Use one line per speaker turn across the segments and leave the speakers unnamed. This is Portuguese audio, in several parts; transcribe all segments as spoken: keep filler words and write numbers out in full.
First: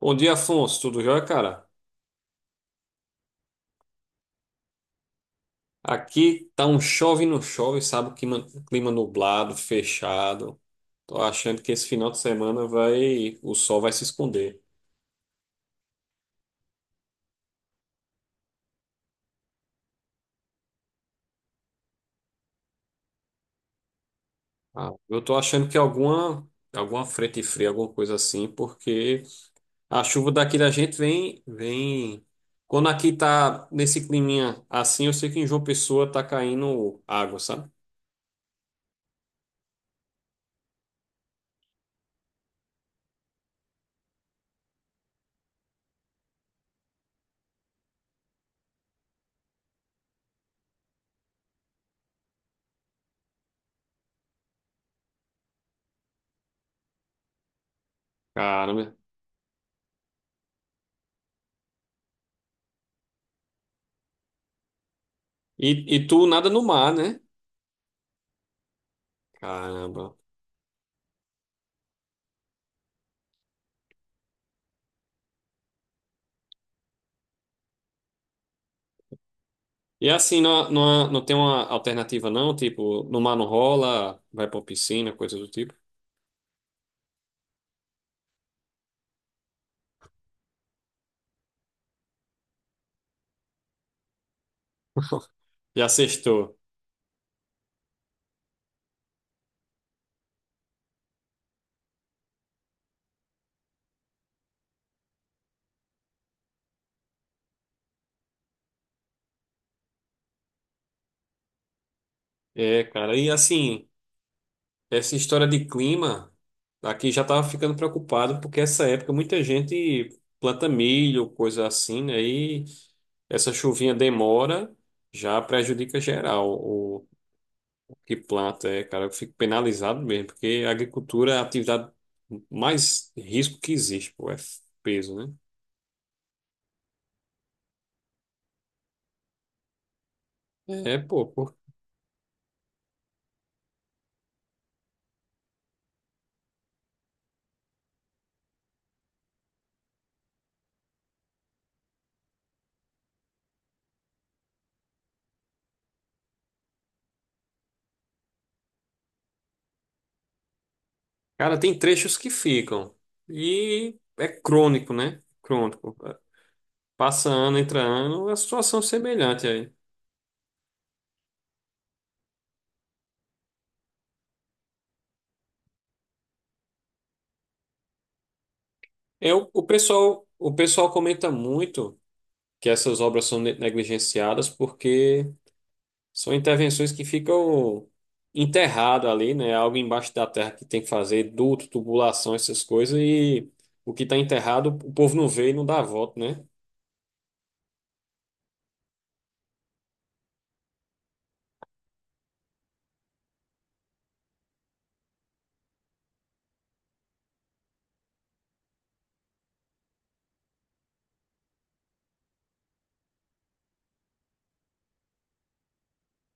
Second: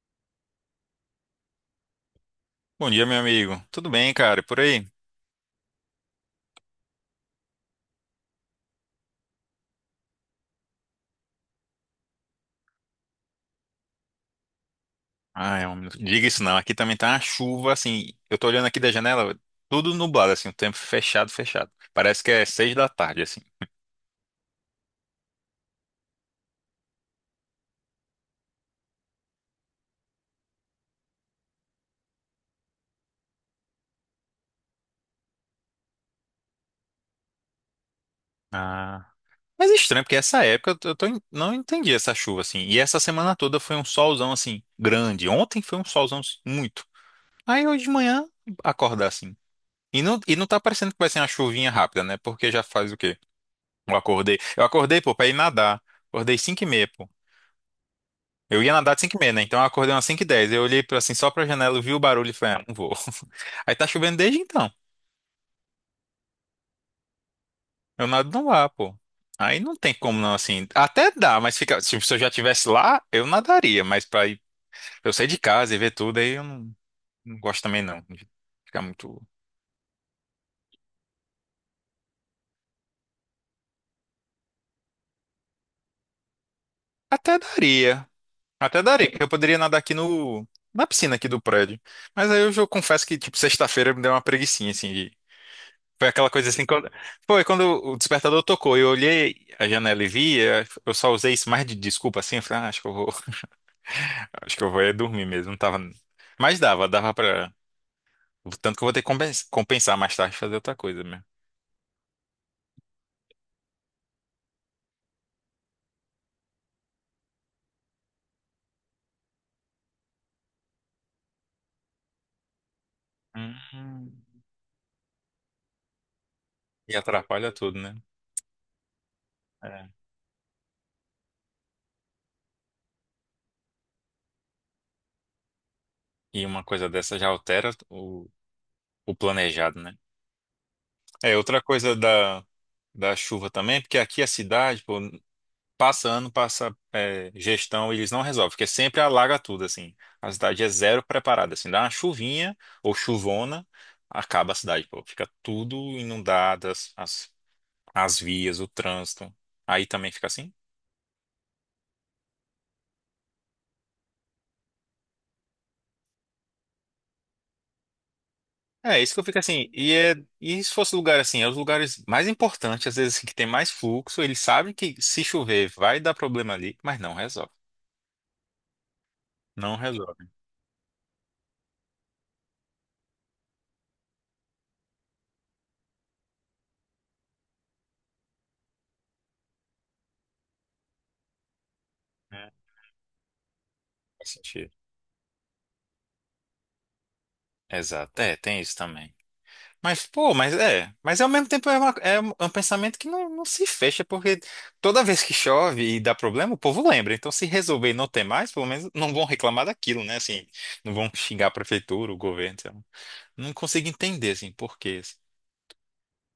Bom dia, Afonso. Tudo jóia, cara?
Bom dia, meu amigo. Tudo bem, cara? E por aí?
Aqui tá um chove e não chove, sabe? Clima, clima nublado, fechado. Tô achando que esse final de semana vai, o sol vai se esconder.
Ah, é um... minuto. Diga isso não. Aqui também tá uma chuva, assim. Eu tô olhando aqui da janela, tudo nublado, assim, o tempo fechado, fechado. Parece que é seis da tarde, assim.
Ah, eu tô achando que alguma, alguma frente fria, alguma coisa assim, porque a chuva daqui da gente vem, vem. Quando aqui tá nesse climinha assim, eu sei que em João Pessoa tá caindo água, sabe?
Ah. Mas é estranho, porque essa época eu tô... eu tô en- não entendi essa chuva, assim. E essa semana toda foi um solzão, assim, grande. Ontem foi um solzão, assim, muito. Aí hoje de manhã, acordar, assim. E não... e não tá parecendo que vai ser uma chuvinha rápida, né? Porque já faz o quê? Eu acordei. Eu acordei, pô, pra ir nadar. Acordei cinco e meia, pô. Eu ia
Caramba.
nadar de cinco e meia, né? Então eu acordei umas cinco e dez. Eu olhei pra, assim, só pra janela, eu vi o barulho e falei, ah, não vou. Aí tá chovendo desde então.
E, e tu nada no mar, né?
Eu nado não lá, pô. Aí não tem
Caramba.
como não, assim. Até dá, mas fica. Se se eu já estivesse lá, eu nadaria. Mas pra ir, eu sair de casa e ver tudo, aí eu não, não gosto também, não. De ficar muito.
E é assim, não, não, não tem uma alternativa não? Tipo, no mar não rola, vai pra piscina, coisa do tipo.
Até daria. Até daria, porque eu poderia nadar aqui no. Na piscina aqui do prédio. Mas aí eu, já confesso que, tipo, sexta-feira me deu uma preguicinha, assim, de
Já
foi aquela coisa
sextou.
assim, quando... Foi quando o despertador tocou, eu olhei a janela e vi, eu eu só usei isso mais de desculpa assim, eu falei, ah, acho que eu vou, acho que eu vou é dormir mesmo, não tava... Mas dava, dava pra... Tanto que eu vou ter que compens- compensar mais tarde, fazer outra coisa mesmo.
É, cara. E assim, essa história de clima, aqui já tava ficando preocupado, porque essa época muita gente planta milho, coisa assim, né? E essa chuvinha
Hum.
demora, já prejudica geral
E
o,
atrapalha tudo,
o
né?
que planta, é, cara. Eu fico
É.
penalizado mesmo, porque a agricultura é a atividade mais risco que existe, pô, é peso, né?
E uma coisa dessa já altera o, o planejado, né?
É, pô.
É, outra coisa da, da chuva também, porque aqui a cidade, pô, passa ano, passa é, gestão, eles não resolvem, porque sempre alaga tudo, assim. A cidade é zero preparada, assim, dá uma chuvinha ou chuvona, acaba a cidade, pô. Fica tudo inundado, as, as, as vias, o trânsito. Aí também fica assim.
Cara, tem trechos que ficam. E é crônico, né? Crônico. Passa ano, entra ano, é uma situação é
É, isso que eu fico
semelhante
assim.
aí.
E, é, e se fosse lugar assim, é os lugares mais importantes, às vezes, assim, que tem mais fluxo, eles sabem que se chover vai dar problema ali, mas não resolve.
Eu, o o
Não
pessoal,
resolve.
o pessoal comenta muito que essas obras são ne- negligenciadas porque são intervenções que ficam enterrado ali, né? Algo embaixo da terra que tem que fazer, duto, tubulação,
Né?
essas coisas, e o que está
Faz
enterrado,
sentido.
o povo não vê e não dá voto, né?
Exato. É, tem isso também. Mas, pô, mas é. Mas ao mesmo tempo é, uma- é um é um pensamento que não, não se fecha, porque toda vez que chove e dá problema, o povo lembra. Então, se resolver e não ter mais, pelo menos não vão reclamar daquilo, né? Assim, não vão xingar a prefeitura, o governo. Sei lá. Não consigo entender, assim, por quê. Assim.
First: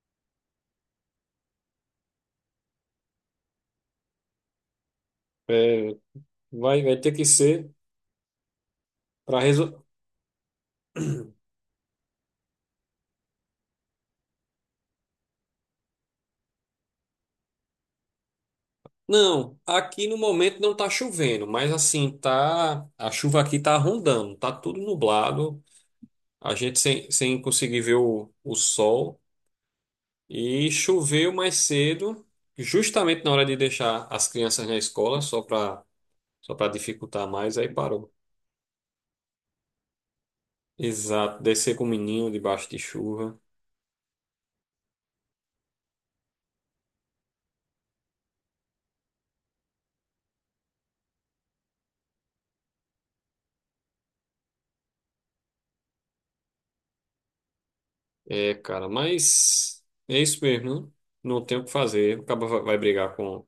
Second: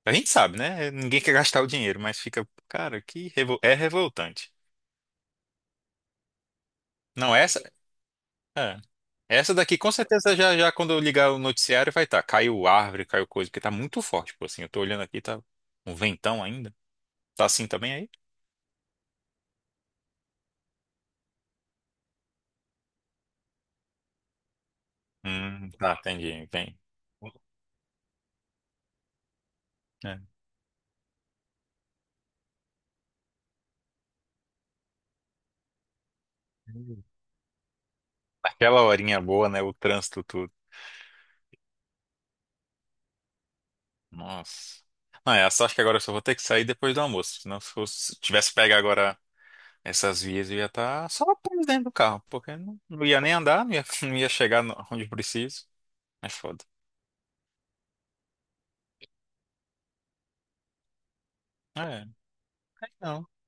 A gente sabe, né? Ninguém quer gastar o dinheiro, mas fica, cara, que revol- é revoltante.
É, vai, vai ter que
Não, essa.
ser
É.
para...
Essa daqui, com certeza, já, já quando eu ligar o noticiário, vai estar. Caiu árvore, caiu coisa, porque tá muito forte, pô, assim. Eu tô olhando aqui, tá um ventão ainda. Tá assim também aí?
Não, aqui no momento não tá chovendo, mas assim, tá, a chuva aqui tá rondando, tá tudo nublado,
Hum, tá, entendi,
a gente
entendi.
sem, sem conseguir ver o, o sol
É.
e choveu mais cedo, justamente na hora de deixar as crianças na escola, só para só para dificultar mais, aí parou.
Aquela horinha boa, né? O trânsito tudo.
Exato, descer com o menino debaixo de chuva.
Nossa. Não, é, só acho que agora eu só vou ter que sair depois do almoço. Senão se fosse- se tivesse pego agora essas vias, eu ia estar só preso dentro do carro. Porque não, não ia nem andar, não ia, não ia chegar no- onde preciso. É foda.
É, cara, mas é isso mesmo, né? Não tem o que
É,
fazer, o cara vai vai brigar
não.
com,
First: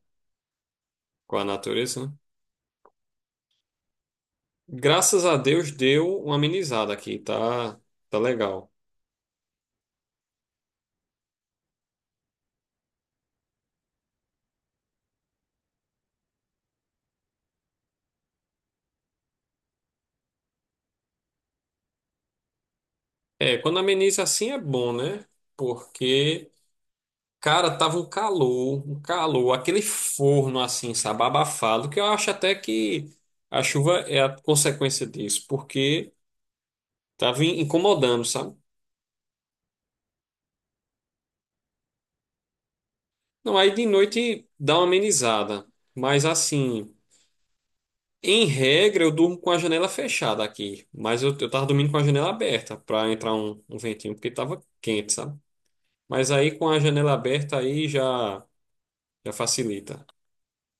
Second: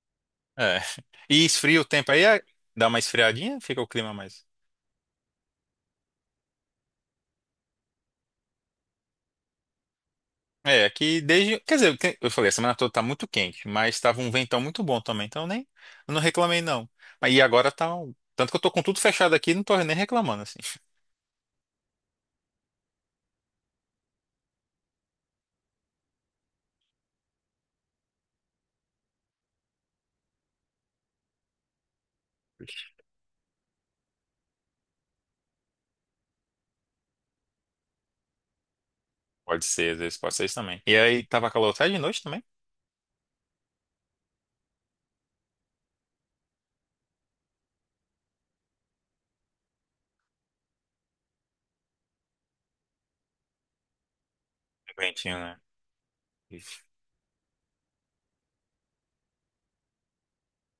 É.
com a
E esfria o
natureza, né?
tempo aí, é- dá uma esfriadinha, fica o clima mais.
Graças a Deus deu uma amenizada aqui, tá, tá legal.
É, aqui desde. Quer dizer, que- eu falei, a semana toda tá muito quente, mas tava um ventão muito bom também, então eu nem. Eu não reclamei, não. Mas E agora tá. um- Tanto que eu tô com tudo fechado aqui, não tô nem reclamando, assim.
É, quando ameniza assim é bom, né? Porque, cara, tava um calor, um calor, aquele forno assim, sabe, abafado, que eu acho até que a chuva é a consequência disso, porque tava in- incomodando, sabe?
Pode ser, às vezes pode ser isso também. E aí tava calor até de noite também?
Não, aí de noite dá uma amenizada, mas assim, em regra eu durmo com a janela fechada aqui, mas eu, eu tava dormindo com a janela aberta pra entrar um, um ventinho, porque tava quente, sabe?
Ventinho, né?
Mas aí com a
Isso.
janela aberta aí já, já facilita.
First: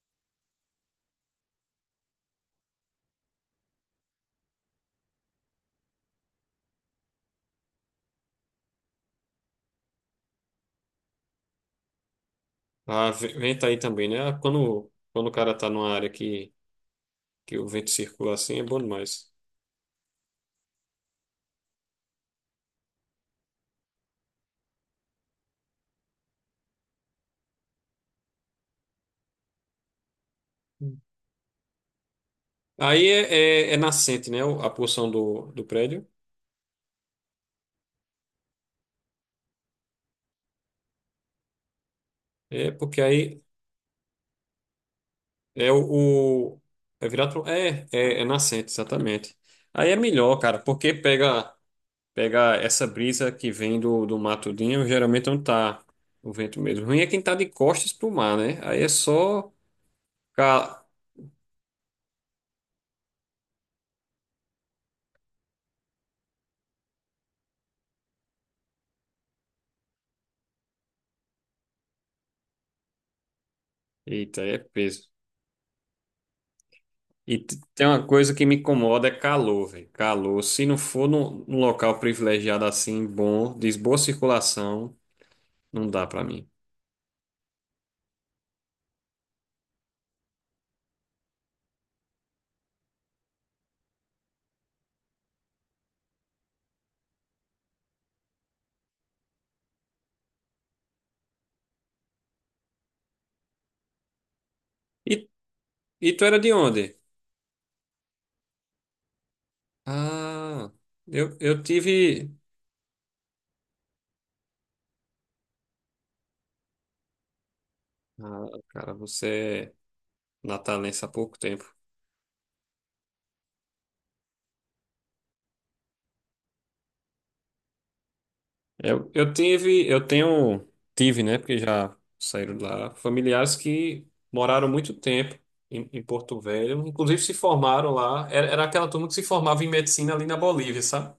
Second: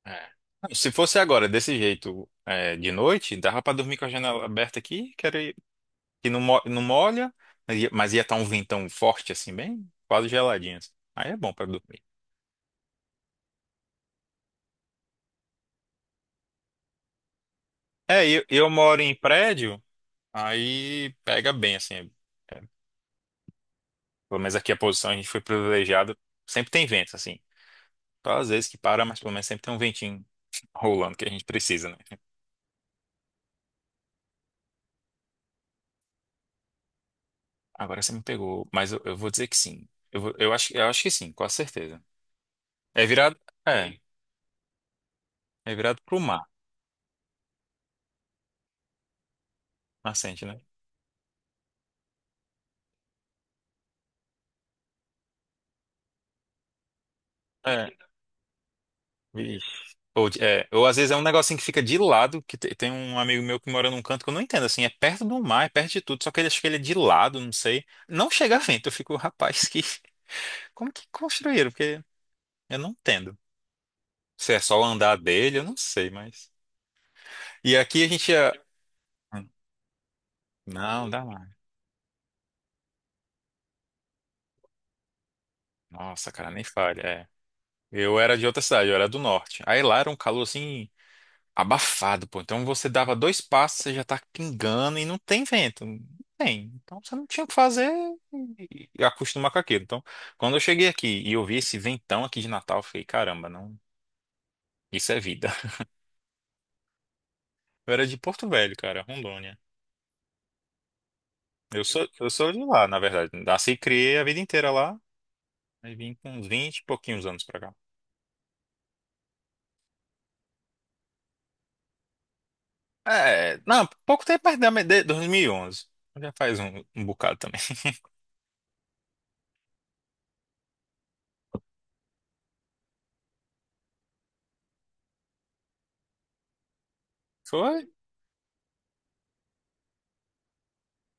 É. Não, se fosse agora, desse jeito, é, de noite, dava pra dormir com a janela aberta aqui, que, era, que não, mo- não molha, mas ia, mas ia tá um ventão forte, assim, bem quase geladinho. Assim. Aí é bom pra dormir.
Ah, ve- venta aí também, né? Ah, quando, quando o cara tá numa área que, que o vento
É,
circula
eu,
assim, é
eu
bom
moro em
demais.
prédio. Aí pega bem, assim. Pelo menos aqui a posição a gente foi privilegiado. Sempre tem vento, assim. Só às vezes que para, mas pelo menos sempre tem um ventinho rolando que a gente precisa, né?
Aí é, é, é nascente, né? o- A porção do, do prédio.
Agora você me pegou, mas eu, eu vou dizer que sim. Eu, vou- eu acho, eu acho que sim, com certeza.
É porque
É virado,
aí
é,
é
é virado pro mar,
o, o- é virado é, é é nascente, exatamente. Aí é melhor,
nascente,
cara,
né?
porque pega pega essa brisa que vem do, do matudinho, geralmente não tá o vento mesmo. Ruim é quem tá de
É,
costas pro mar, né? Aí é só...
vixe. Ou, de- é, ou às vezes é um negocinho que fica de lado, que te- tem um amigo meu que mora num canto que eu não entendo, assim, é perto do mar, é perto de tudo, só que ele acha que ele é de lado, não sei. Não chega vento, eu fico, rapaz, que, como que construíram? Porque eu não entendo.
Eita,
Se
é
é só o
peso.
andar dele, eu não sei, mas.
E t-
E
tem uma
aqui a gente
coisa que
ia.
me incomoda, é
Hum,
calor, velho. Calor. Se não for
Não, dá
num,
lá.
num local privilegiado assim, bom, de boa circulação, não dá pra
Nossa,
mim.
cara, nem falha. É. Eu era de outra cidade, eu era do norte. Aí lá era um calor assim, abafado, pô. Então você dava dois passos, você já tá pingando e não tem vento. Não tem. Então você não tinha o que fazer e e acostumar com aquilo. Então, quando eu cheguei aqui e eu vi esse ventão aqui de Natal, eu fiquei, caramba, não. Isso é
E,
vida.
e tu era de onde?
Eu era de Porto Velho, cara, Rondônia.
Ah, eu, eu
Eu sou,
tive.
eu sou de lá, na verdade. Nasci e criei a vida inteira lá. Aí vim com uns vinte e pouquinhos anos pra cá.
Ah, cara, você é natalense há pouco tempo.
É, não, pouco tempo, mas da- de dois mil e onze. Já faz um, um bocado também.
Eu, eu tive, eu tenho, tive, né? Porque já saíram de lá, familiares que moraram muito tempo em, em Porto Velho, inclusive se
Foi?
formaram lá. Era, era aquela turma que se formava em medicina ali na Bolívia, sabe?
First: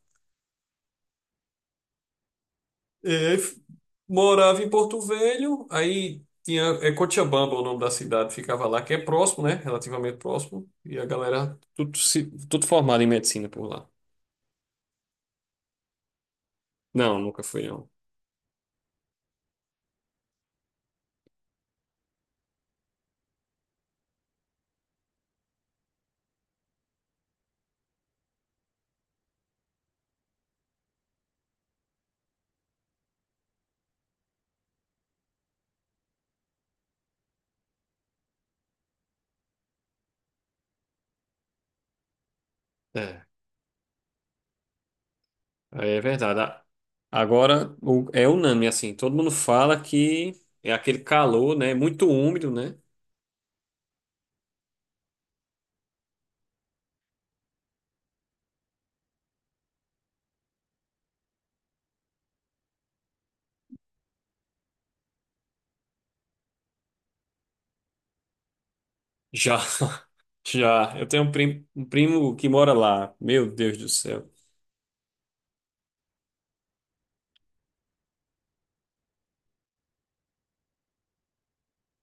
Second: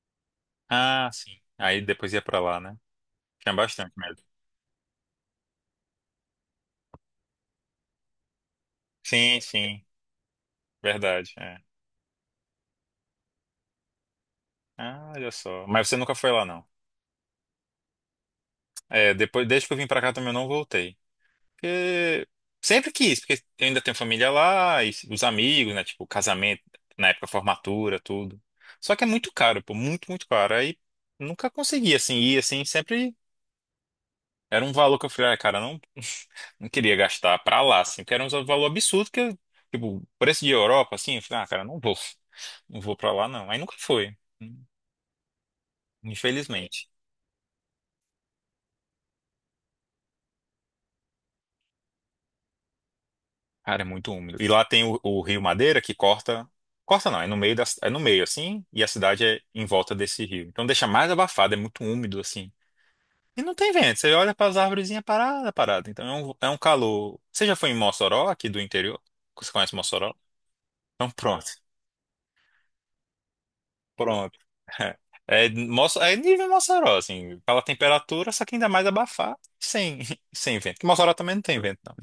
Ah, sim. Aí depois ia pra lá, né?
E aí
Tinha
f-
bastante medo.
morava em Porto Velho, aí tinha, é Cochabamba o nome da cidade, ficava lá, que é
Sim,
próximo, né?
sim.
Relativamente próximo. E a
Verdade,
galera,
é.
tudo, se, tudo formado em medicina por lá.
Ah, olha só. Mas você nunca foi lá, não.
Não, nunca fui, não.
É, depois, desde que eu vim pra cá também eu não voltei. Porque sempre quis, porque eu ainda tenho família lá, e os amigos, né? Tipo, casamento, na época formatura, tudo. Só que é muito caro, pô, muito, muito caro. Aí nunca consegui, assim, ir, assim, sempre era um valor que eu falei, ah, cara, eu não, não queria gastar pra lá, assim, porque era um valor absurdo que, eu, tipo, preço de Europa, assim, eu falei, ah, cara, não vou, não vou pra
É,
lá, não. Aí nunca foi,
aí é verdade. A-
infelizmente.
Agora o- é unânime, assim, todo mundo fala que é aquele calor, né? Muito úmido, né?
Cara, é muito úmido. E lá tem o, o Rio Madeira que corta, corta não, é no meio da, é no meio, assim, e a cidade é em volta desse rio. Então deixa mais abafado, é muito úmido, assim. E não tem vento, você olha para as arvorezinhas parada, é parada. Então é um, é um calor. Você já foi em Mossoró, aqui do interior? Você
Já,
conhece Mossoró?
já. Eu
Então
tenho um
pronto.
prim- um primo, que mora lá. Meu Deus do céu.
Pronto. É, Moça- é nível Mossoró, assim, pela temperatura, só que ainda mais abafado sem, sem vento. Que Mossoró também não tem vento, não.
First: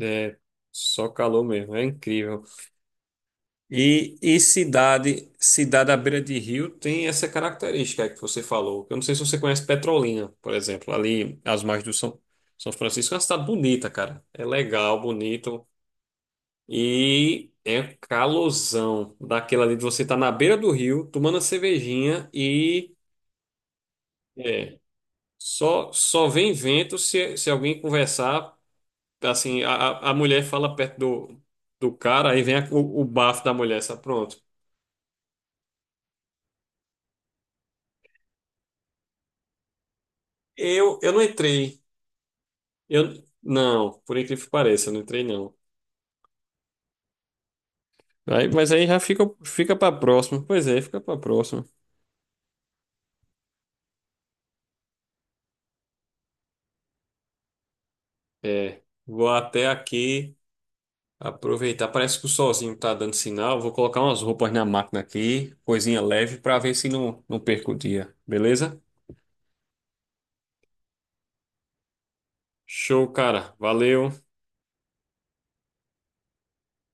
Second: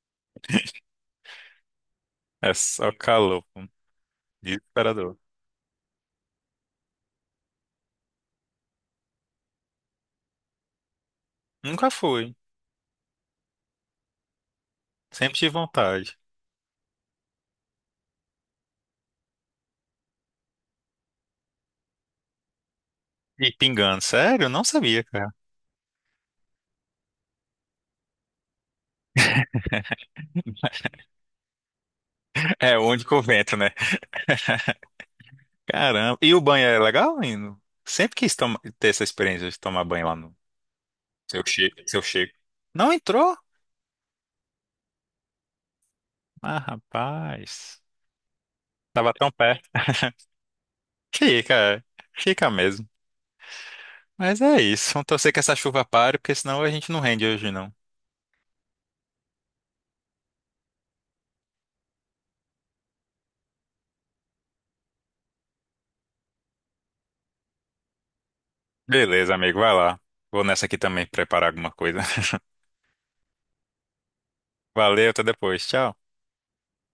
É só calor mesmo, é incrível.
É só calor, pô.
E, e
Desesperador.
cidade, cidade à beira de rio tem essa característica que você falou. Eu não sei se você conhece Petrolina, por exemplo, ali às margens
Nunca
do São,
fui,
São Francisco. É uma cidade bonita, cara. É legal,
sempre tive
bonito.
vontade.
E é um calorzão daquela ali de você estar na beira do rio, tomando a cervejinha e
E pingando, sério? Não
é,
sabia, cara.
só, só vem vento se, se alguém conversar. Assim, a, a a mulher fala perto do, do cara, aí vem a-
É, o
o, o
único
bafo da
vento, né?
mulher, sabe? Pronto.
Caramba. E o banho é legal, Lino? Sempre quis toma- ter essa experiência de tomar banho lá no
Eu, eu não
seu Chico.
entrei.
Seu Chico. Não
Eu
entrou?
não, por incrível que pareça, eu não entrei não.
Ah, rapaz.
Aí, mas aí já
Tava
fica
tão perto.
fica para próxima. Pois é, fica para
Fica,
próxima.
é. Fica mesmo. Mas é isso. Vamos torcer que essa chuva pare, porque senão a gente não rende hoje, não.
É, vou até aqui aproveitar. Parece que o solzinho tá dando sinal. Vou colocar umas roupas na máquina aqui, coisinha leve, para ver se não não perco o dia. Beleza?
Beleza, amigo, vai lá. Vou nessa aqui também preparar alguma coisa.
Show, cara. Valeu.
Valeu, até depois. Tchau.